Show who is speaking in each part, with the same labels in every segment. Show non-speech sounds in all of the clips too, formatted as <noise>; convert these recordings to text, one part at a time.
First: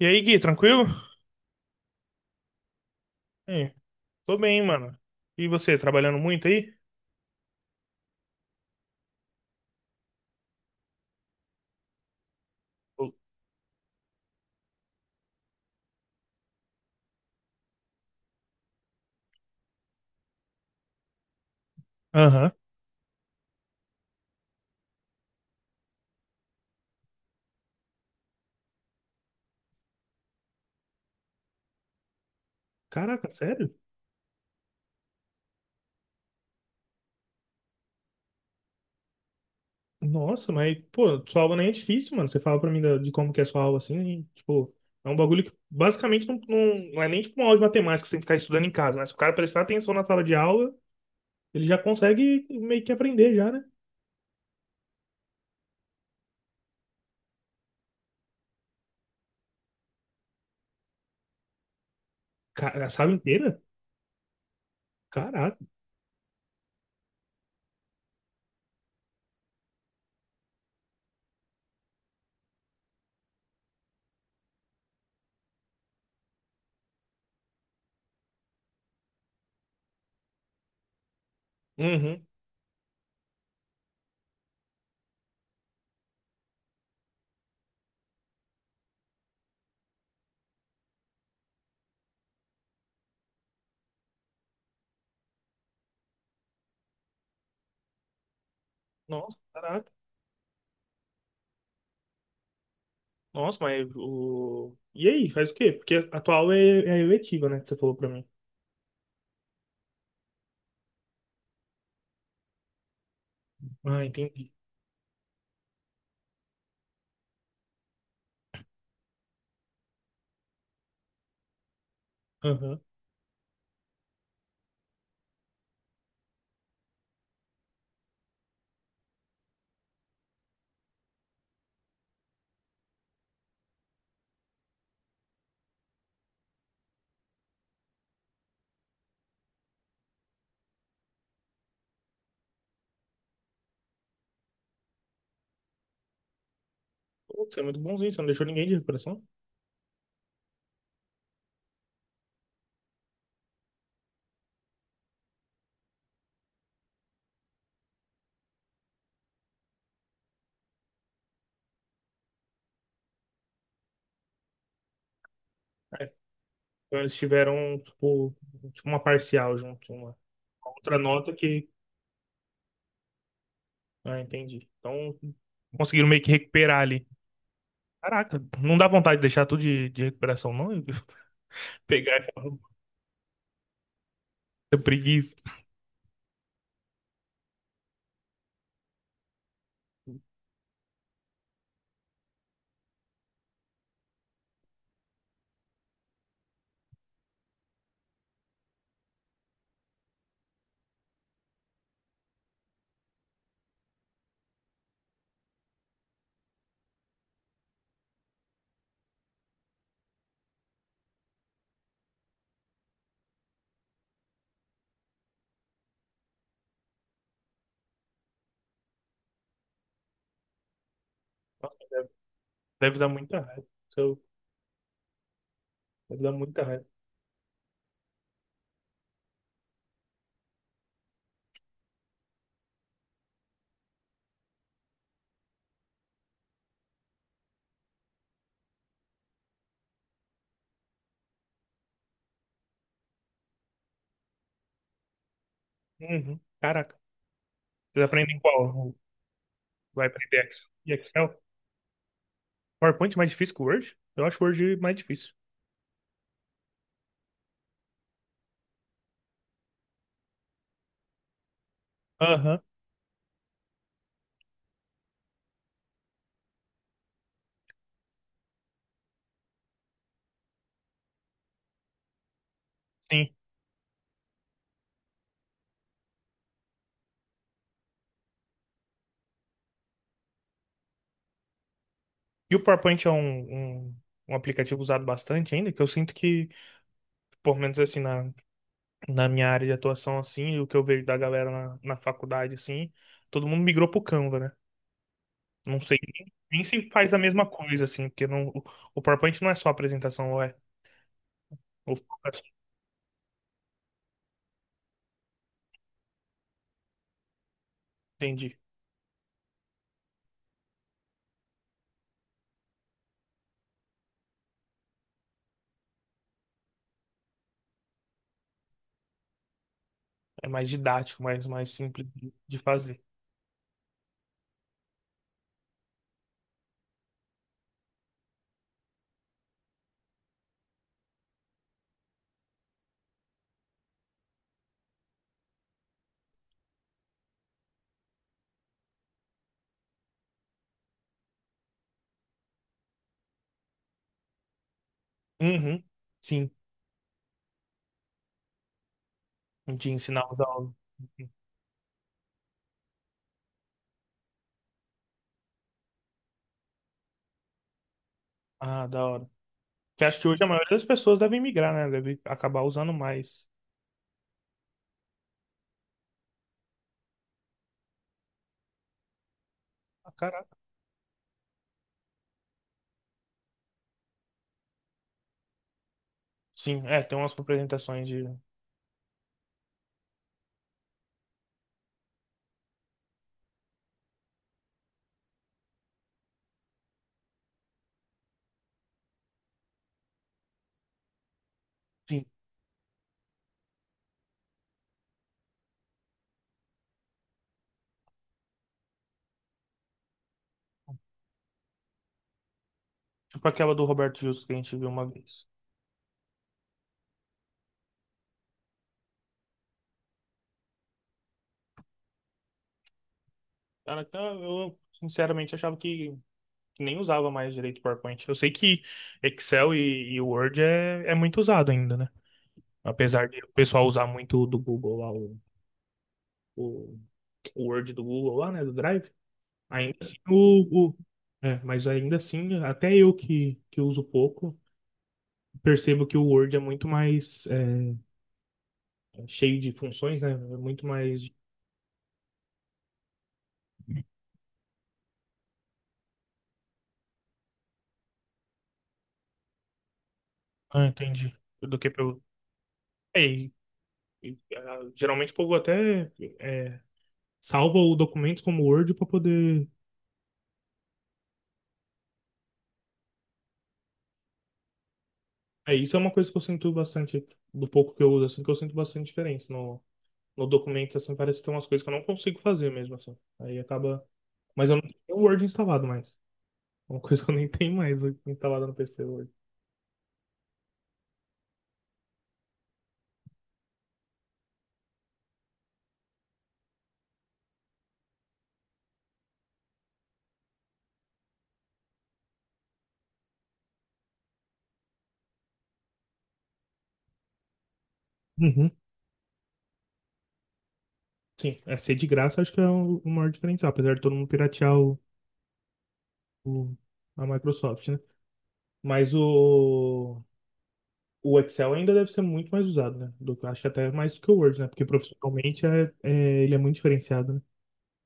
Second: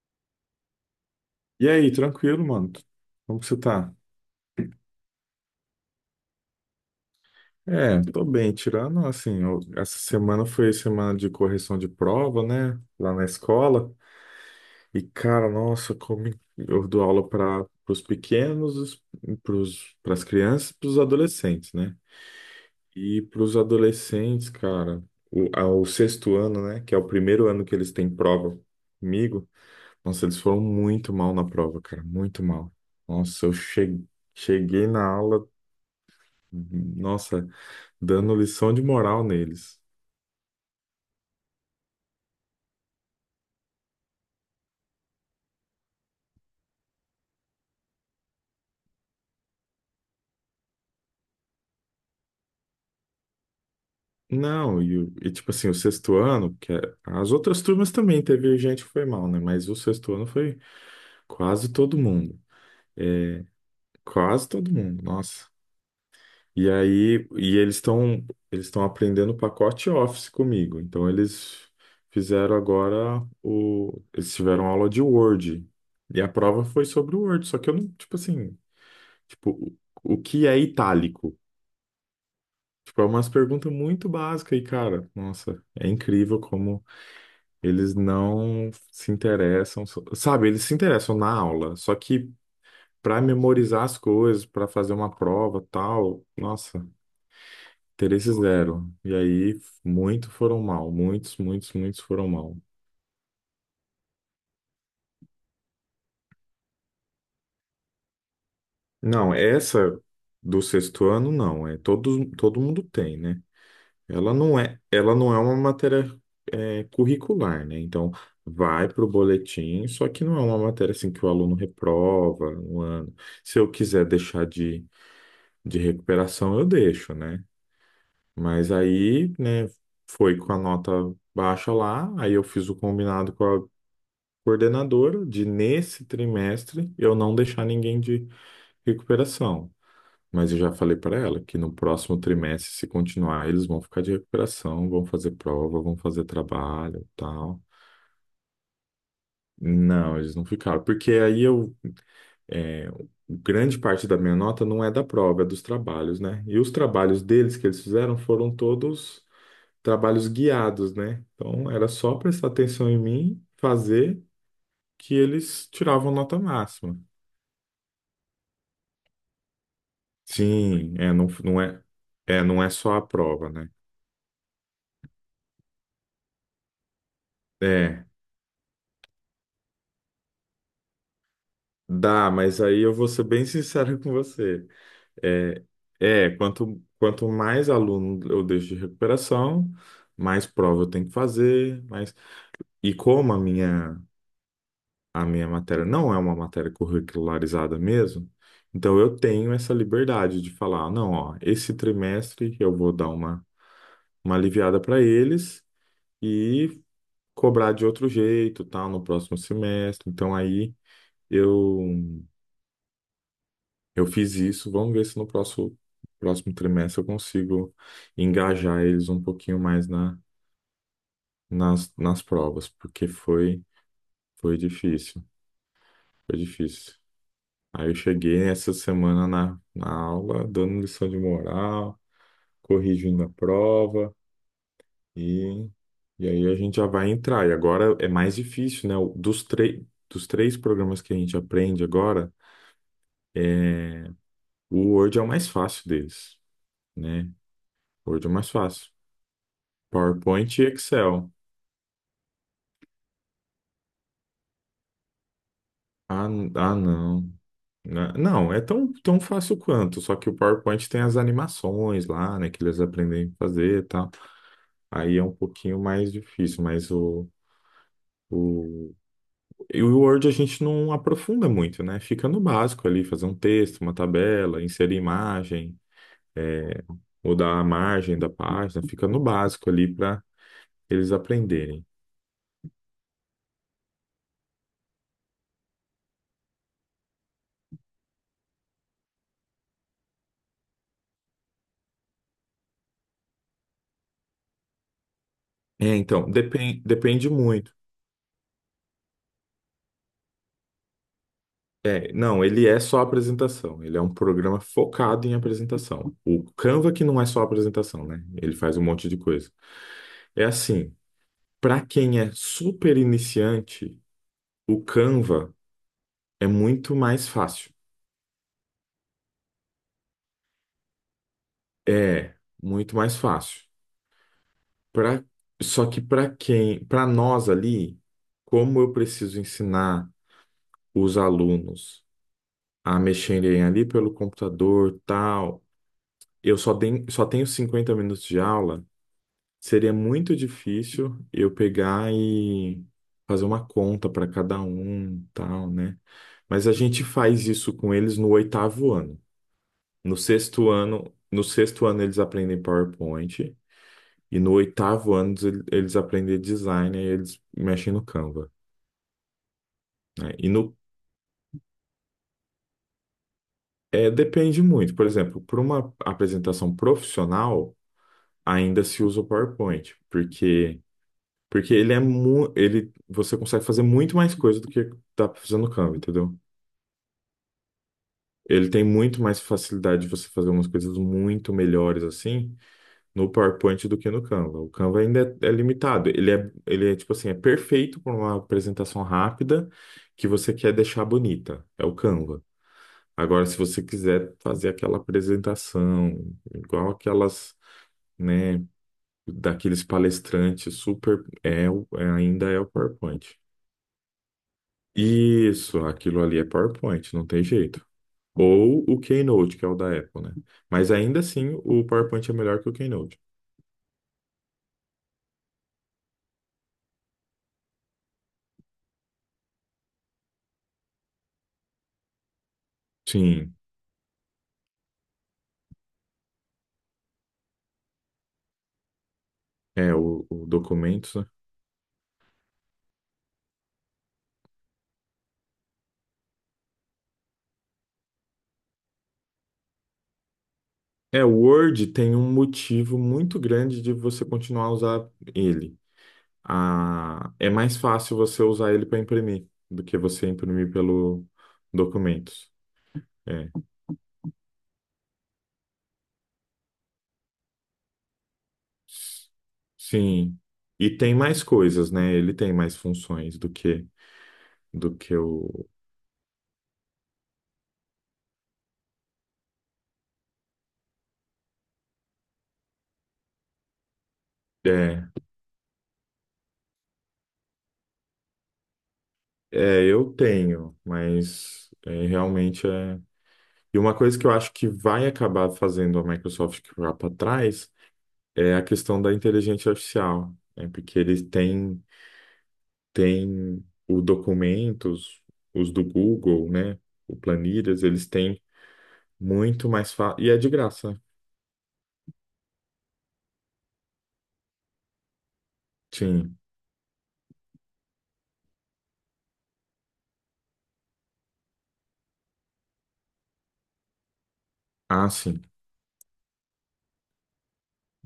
Speaker 1: E aí, Gui, tranquilo?
Speaker 2: E aí, tranquilo, mano? Como que você
Speaker 1: É,
Speaker 2: tá?
Speaker 1: tô bem, mano. E você, trabalhando muito aí?
Speaker 2: É, tô bem, tirando assim, essa semana foi semana de correção de prova, né?
Speaker 1: Ô,
Speaker 2: Lá na escola. E, cara, nossa, como eu dou aula para os pequenos, para as crianças, para os adolescentes, né?
Speaker 1: aham.
Speaker 2: E para os adolescentes, cara, ao sexto ano, né? Que é o primeiro ano que eles têm prova comigo, nossa, eles foram muito mal na prova, cara, muito mal.
Speaker 1: Caraca,
Speaker 2: Nossa,
Speaker 1: sério?
Speaker 2: cheguei na aula. Nossa, dando lição de moral neles.
Speaker 1: Nossa, mas, pô, sua aula nem é difícil, mano. Você fala pra mim de como que é sua aula assim, e, tipo, é um bagulho que basicamente não, não, não é nem tipo uma aula de matemática que você tem que ficar estudando em casa, né? Se o cara prestar atenção na sala de aula, ele já consegue meio que aprender já, né?
Speaker 2: Não, e tipo assim, o sexto ano, as outras turmas também teve gente que foi mal, né? Mas o sexto ano foi quase todo mundo.
Speaker 1: Cara, a sala
Speaker 2: É,
Speaker 1: inteira?
Speaker 2: quase todo mundo, nossa.
Speaker 1: Caraca.
Speaker 2: E aí, eles estão aprendendo o pacote Office comigo. Então eles fizeram agora o eles tiveram aula de Word. E a prova foi sobre o Word, só que eu não, tipo assim, tipo, o que é itálico?
Speaker 1: Uhum.
Speaker 2: Tipo, é umas perguntas muito básicas e, cara, nossa, é incrível como eles não se interessam, sabe, eles se interessam na aula, só que para memorizar as coisas, para fazer uma prova, tal, nossa, interesse zero. E
Speaker 1: Nossa,
Speaker 2: aí,
Speaker 1: caraca.
Speaker 2: muitos, muitos foram mal.
Speaker 1: Nossa, mas o. E aí, faz o quê? Porque a tua aula é eletiva, né? Que você falou pra mim.
Speaker 2: Não, essa do sexto ano, não, é todos, todo mundo tem, né?
Speaker 1: Ah, entendi.
Speaker 2: Ela não é uma matéria é, curricular, né? Então, vai para o boletim, só que não é uma matéria assim que o aluno reprova
Speaker 1: Aham.
Speaker 2: um ano. Se eu quiser deixar de recuperação, eu deixo, né? Mas aí, né, foi com a nota baixa lá, aí eu fiz o combinado com a coordenadora de, nesse trimestre, eu não deixar ninguém de recuperação. Mas eu já falei para ela que no próximo trimestre, se continuar, eles vão ficar de recuperação, vão fazer prova, vão fazer trabalho,
Speaker 1: Pô,
Speaker 2: tal.
Speaker 1: é muito bonzinho, você não deixou ninguém de recuperação?
Speaker 2: Não, eles não ficaram, porque é, grande parte da minha nota não é da prova, é dos trabalhos, né? E os trabalhos deles que eles fizeram foram todos trabalhos guiados, né? Então era só prestar atenção em mim, fazer que eles tiravam
Speaker 1: É,
Speaker 2: nota
Speaker 1: então
Speaker 2: máxima.
Speaker 1: eles tiveram, tipo uma parcial junto, uma
Speaker 2: Sim,
Speaker 1: outra
Speaker 2: é,
Speaker 1: nota que.
Speaker 2: é, não é só a prova, né?
Speaker 1: Ah, entendi. Então conseguiram meio que recuperar ali.
Speaker 2: É.
Speaker 1: Caraca, não dá vontade de deixar tudo de recuperação, não? <laughs> Pegar
Speaker 2: Dá,
Speaker 1: aquela
Speaker 2: mas aí eu vou ser bem sincero <laughs> com você.
Speaker 1: preguiça.
Speaker 2: É, é quanto, quanto mais aluno eu deixo de recuperação, mais prova eu tenho que fazer, mais... E como a minha matéria não é uma matéria curricularizada mesmo, então eu tenho essa liberdade de falar, não, ó, esse trimestre eu vou dar uma aliviada para eles e cobrar de outro jeito, tal, no próximo semestre. Então aí eu eu fiz isso, vamos ver se no próximo trimestre eu consigo engajar eles um pouquinho mais
Speaker 1: Nossa, Deve,
Speaker 2: nas provas,
Speaker 1: deve dar
Speaker 2: porque
Speaker 1: muita
Speaker 2: foi,
Speaker 1: raiva. Isso
Speaker 2: foi difícil,
Speaker 1: deve dar
Speaker 2: foi
Speaker 1: muita raiva.
Speaker 2: difícil. Aí eu cheguei essa semana na aula, dando lição de moral, corrigindo a prova, e, e aí a gente já vai entrar. E agora é mais difícil, né? Dos três programas que a gente aprende agora, é, o Word é o mais fácil deles,
Speaker 1: Uhum. Caraca,
Speaker 2: né?
Speaker 1: vocês
Speaker 2: O Word é o
Speaker 1: aprendem
Speaker 2: mais fácil.
Speaker 1: qual? Vai aprender
Speaker 2: PowerPoint e
Speaker 1: E
Speaker 2: Excel.
Speaker 1: Excel? PowerPoint é mais difícil que o Word? Eu acho o Word mais difícil.
Speaker 2: Ah, n- ah, não. Não, é tão, tão fácil quanto, só que o PowerPoint tem as animações lá, né,
Speaker 1: Aham,
Speaker 2: que eles aprendem a fazer e tal. Aí é um pouquinho mais difícil, mas o, e o Word a gente não aprofunda muito, né? Fica no básico ali, fazer
Speaker 1: sim.
Speaker 2: um texto, uma tabela, inserir imagem, mudar a margem da página, fica no básico ali para eles aprenderem.
Speaker 1: E o PowerPoint é um aplicativo usado bastante ainda, que eu sinto que, pelo menos assim, na minha área de atuação, assim, e o que eu vejo da galera na faculdade, assim, todo mundo migrou pro Canva, né? Não
Speaker 2: É,
Speaker 1: sei
Speaker 2: então,
Speaker 1: nem se faz a
Speaker 2: depende
Speaker 1: mesma
Speaker 2: muito.
Speaker 1: coisa, assim, porque não, o PowerPoint não é só apresentação, ou é? Ou,
Speaker 2: É, não, ele é só apresentação. Ele é um programa focado em apresentação. O Canva que não é só apresentação, né? Ele
Speaker 1: entendi.
Speaker 2: faz um monte de coisa. É assim, para quem é super iniciante, o Canva é muito mais fácil.
Speaker 1: É mais didático, mais simples de,
Speaker 2: É,
Speaker 1: de
Speaker 2: muito
Speaker 1: fazer.
Speaker 2: mais fácil. Pra, só que para quem, para nós ali, como eu preciso ensinar os alunos a mexerem ali pelo computador, tal, eu só tenho 50 minutos de aula. Seria muito difícil eu pegar e fazer uma conta para cada um, tal,
Speaker 1: Uhum,
Speaker 2: né?
Speaker 1: sim,
Speaker 2: Mas a gente faz isso com eles no oitavo ano.
Speaker 1: de ensinar os alunos. Uhum.
Speaker 2: No sexto ano eles aprendem PowerPoint e no oitavo ano eles aprendem design e eles mexem no Canva,
Speaker 1: Ah, da hora. Que acho que
Speaker 2: né?
Speaker 1: hoje a
Speaker 2: E
Speaker 1: maioria
Speaker 2: no
Speaker 1: das pessoas deve migrar, né? Deve acabar usando mais.
Speaker 2: é, depende muito. Por exemplo, para uma apresentação profissional, ainda se usa o PowerPoint, porque ele é mu ele você consegue fazer muito mais coisa do que tá fazendo no Canva, entendeu?
Speaker 1: Sim, é, tem umas representações de.
Speaker 2: Ele tem muito mais facilidade de você fazer umas coisas muito melhores assim no PowerPoint do que no Canva. O Canva ainda é, é limitado. Ele é tipo assim, é perfeito para uma apresentação rápida que você quer deixar bonita. É o
Speaker 1: Sim,
Speaker 2: Canva. Agora, se você quiser fazer aquela apresentação igual aquelas, né, daqueles palestrantes super é, ainda é o PowerPoint.
Speaker 1: tipo aquela do Roberto Justo que a gente viu uma vez.
Speaker 2: Isso, aquilo ali é PowerPoint, não tem jeito. Ou o Keynote, que é o da Apple, né? Mas ainda assim, o PowerPoint é melhor que o Keynote.
Speaker 1: Cara, então eu sinceramente achava que, nem usava mais direito o PowerPoint. Eu sei que Excel e Word é muito usado ainda, né? Apesar de o
Speaker 2: Sim,
Speaker 1: pessoal usar muito o do Google lá, o, o Word do Google lá, né? Do Drive.
Speaker 2: é
Speaker 1: Ainda assim,
Speaker 2: o documentos, né?
Speaker 1: é, mas ainda assim, até eu que uso pouco, percebo que o Word é muito mais cheio de funções, né? É muito
Speaker 2: É,
Speaker 1: mais.
Speaker 2: o Word tem um motivo muito grande de você continuar a usar ele. Ah, é mais fácil você usar ele para imprimir do que você imprimir
Speaker 1: Ah,
Speaker 2: pelo
Speaker 1: entendi. Do que pelo.
Speaker 2: documentos.
Speaker 1: É,
Speaker 2: É.
Speaker 1: e, ah, geralmente o povo até é, salva o documento como Word para
Speaker 2: S-
Speaker 1: poder.
Speaker 2: Sim. E tem mais coisas, né? Ele tem mais funções do que o
Speaker 1: É, isso é uma coisa que eu sinto bastante, do pouco que eu uso, assim, que eu sinto bastante diferença no documento, assim, parece que tem umas coisas que eu não consigo fazer mesmo, assim. Aí acaba. Mas eu não
Speaker 2: é,
Speaker 1: tenho o Word instalado mais. É uma <laughs> coisa que eu nem tenho mais instalada no PC hoje.
Speaker 2: É, eu tenho, mas é, realmente é. E uma coisa que eu acho que vai acabar fazendo a Microsoft ficar para trás é a questão da inteligência artificial, né? Porque têm o documentos, os do Google, né? O Planilhas, eles têm
Speaker 1: Uhum.
Speaker 2: muito mais fácil. E é de graça. Né?
Speaker 1: Sim, é ser de graça acho que é o maior diferencial, apesar de todo mundo piratear
Speaker 2: Sim.
Speaker 1: o- a Microsoft, né? Mas o. O Excel ainda deve ser muito mais usado, né? Acho que até mais do que o Word, né? Porque
Speaker 2: Ah, sim.
Speaker 1: profissionalmente ele é muito diferenciado, né?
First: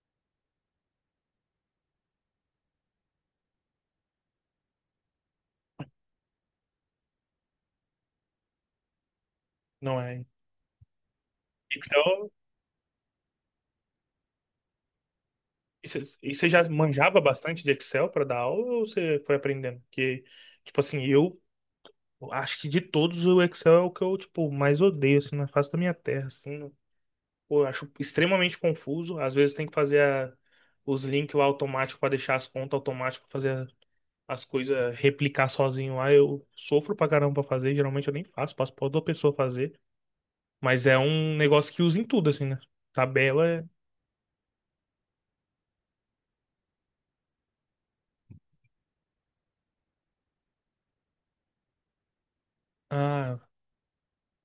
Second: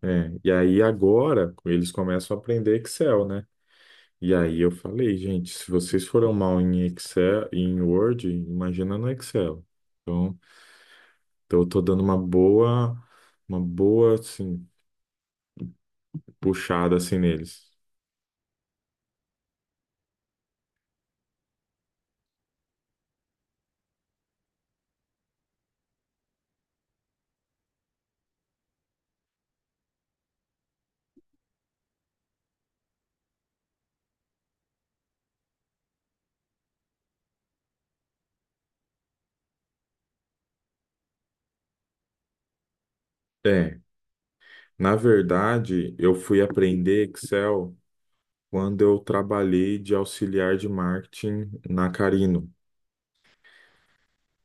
Speaker 2: É. E aí agora eles começam a aprender Excel, né? E aí eu falei, gente, se vocês foram mal em Excel, em Word, imagina no Excel.
Speaker 1: Não é.
Speaker 2: Então, então eu tô dando
Speaker 1: Excel.
Speaker 2: uma boa, assim,
Speaker 1: E você já
Speaker 2: puxada, assim,
Speaker 1: manjava bastante
Speaker 2: neles.
Speaker 1: de Excel para dar aula ou você foi aprendendo? Porque, tipo assim, eu acho que de todos o Excel é o que eu, tipo, mais odeio, assim, na face da minha terra, assim. Pô, eu acho extremamente confuso. Às vezes tem que fazer os links lá automáticos para deixar as contas automáticas para fazer as coisas replicar sozinho lá, eu sofro pra caramba pra fazer, geralmente eu nem faço, passo pra outra pessoa fazer, mas é um negócio que usa em tudo, assim, né? Tabela é...
Speaker 2: É, na verdade, eu fui aprender Excel quando eu trabalhei de auxiliar de marketing na Carino.
Speaker 1: Ah,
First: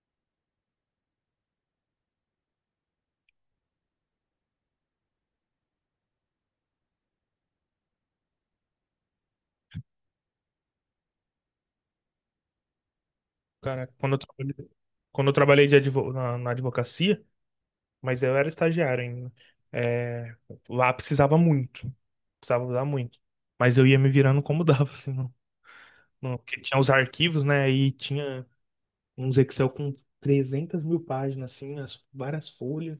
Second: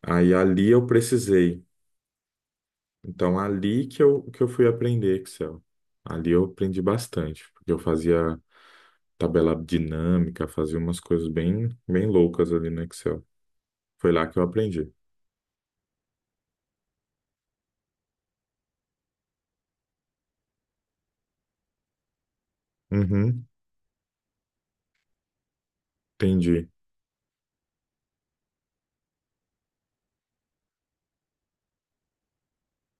Speaker 2: Aí ali eu precisei. Então, ali que eu fui aprender Excel. Ali eu aprendi bastante, porque eu fazia tabela dinâmica, fazia umas coisas bem, bem loucas ali no Excel.
Speaker 1: cara,
Speaker 2: Foi
Speaker 1: quando eu
Speaker 2: lá que eu
Speaker 1: trabalhei,
Speaker 2: aprendi.
Speaker 1: quando eu trabalhei de na advocacia, mas eu era estagiário ainda, é, lá precisava muito, precisava usar muito,
Speaker 2: Uhum,
Speaker 1: mas eu ia me virando como <laughs> dava, assim, não, não, porque
Speaker 2: entendi.
Speaker 1: tinha os arquivos, né, e tinha uns Excel com 300 mil páginas, assim, as, várias folhas,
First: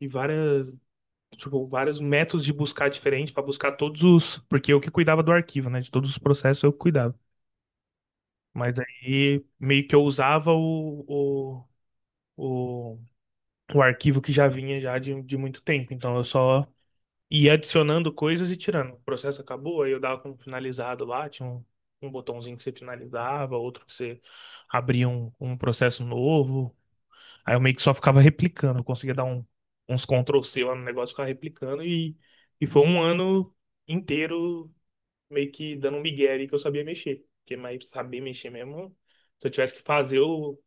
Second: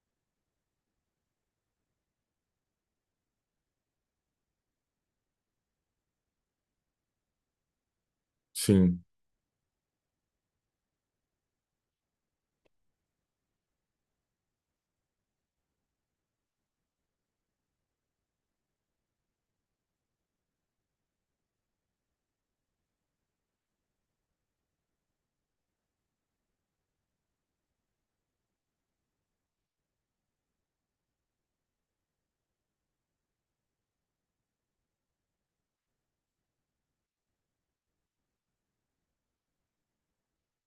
Speaker 1: e várias tipo, vários métodos de buscar diferente para buscar todos os, porque eu que cuidava do arquivo, né? De todos os processos eu que cuidava. Mas
Speaker 2: Sim.
Speaker 1: aí meio que eu usava o, o arquivo que já vinha já de muito tempo. Então eu só ia adicionando coisas e tirando. O processo acabou, aí eu dava como finalizado lá, tinha um botãozinho que você finalizava, outro que você abria um processo novo. Aí eu meio que só ficava replicando, eu conseguia dar uns Ctrl C lá no negócio, ficava replicando e foi um ano inteiro meio que dando um migué ali que eu sabia mexer. Porque mais saber mexer mesmo, se eu tivesse que fazer o,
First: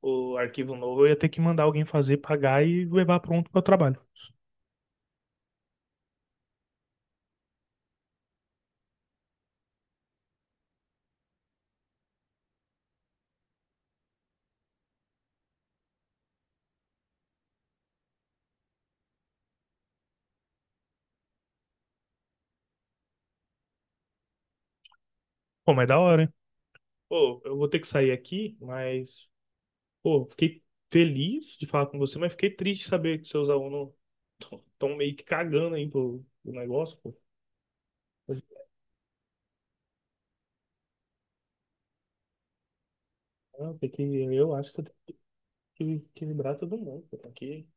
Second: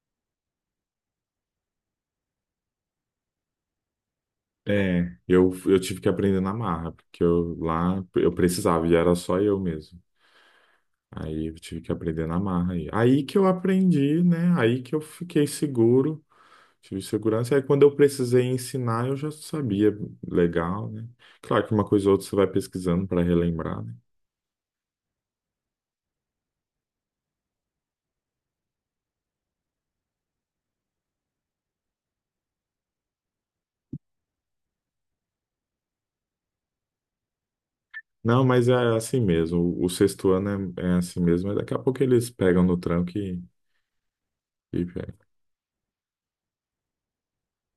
Speaker 1: o arquivo novo, eu ia ter que mandar alguém fazer, pagar e levar pronto para o trabalho.
Speaker 2: É, eu tive que aprender na marra, porque eu lá eu precisava e era só eu mesmo. Aí eu tive que aprender na marra. Aí que eu aprendi, né? Aí que eu fiquei seguro, tive segurança. Aí quando eu precisei ensinar, eu já sabia legal, né? Claro que uma coisa ou outra você vai pesquisando para relembrar, né?
Speaker 1: Pô, mas da hora, hein? Pô, eu vou ter que sair aqui, mas, pô, fiquei feliz de falar com você, mas fiquei triste de saber que seus alunos estão meio que cagando aí pro negócio, pô.
Speaker 2: Não, mas é assim mesmo. O sexto ano é, é assim mesmo. Mas daqui a pouco eles pegam no tranco
Speaker 1: Ah, eu acho que
Speaker 2: e
Speaker 1: que equilibrar todo mundo, pô. Tem que,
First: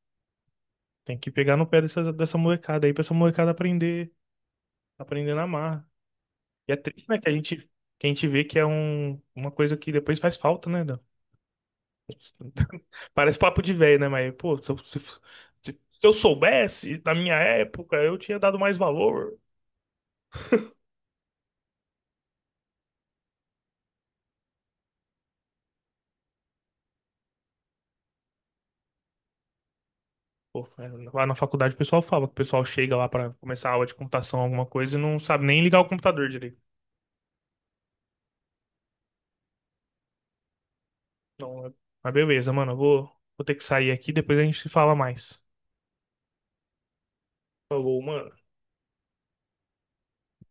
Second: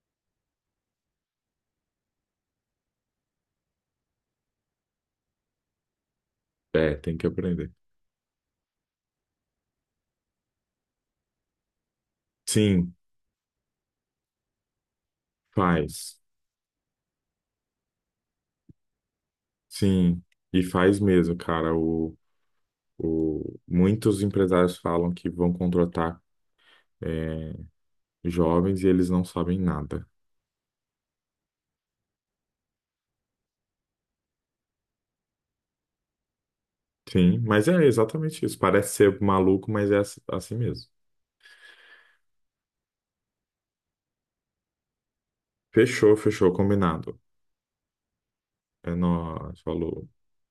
Speaker 1: tem que pegar no pé dessa molecada aí pra essa molecada aprender, aprender na marra. E é
Speaker 2: é, é,
Speaker 1: triste,
Speaker 2: tem
Speaker 1: né,
Speaker 2: que
Speaker 1: que a gente,
Speaker 2: aprender.
Speaker 1: que a gente vê que é um, uma coisa que depois faz falta, né? Dan? <laughs>
Speaker 2: Sim,
Speaker 1: Parece papo de velho, né? Mas, pô, se eu
Speaker 2: faz.
Speaker 1: soubesse, na minha época, eu tinha dado mais valor.
Speaker 2: Sim, e faz mesmo, cara. Muitos empresários falam que vão contratar é, jovens e eles não sabem nada.
Speaker 1: Pô, é, lá na faculdade o pessoal fala que o pessoal chega lá pra começar a aula de computação, alguma coisa, e não sabe nem ligar o computador direito.
Speaker 2: Sim, mas é exatamente isso. Parece ser maluco, mas é assim mesmo.
Speaker 1: Então, mas beleza, mano, eu vou ter que sair aqui, depois a gente se fala mais.
Speaker 2: Fechou, fechou, combinado.
Speaker 1: Falou, mano.
Speaker 2: É nóis, falou.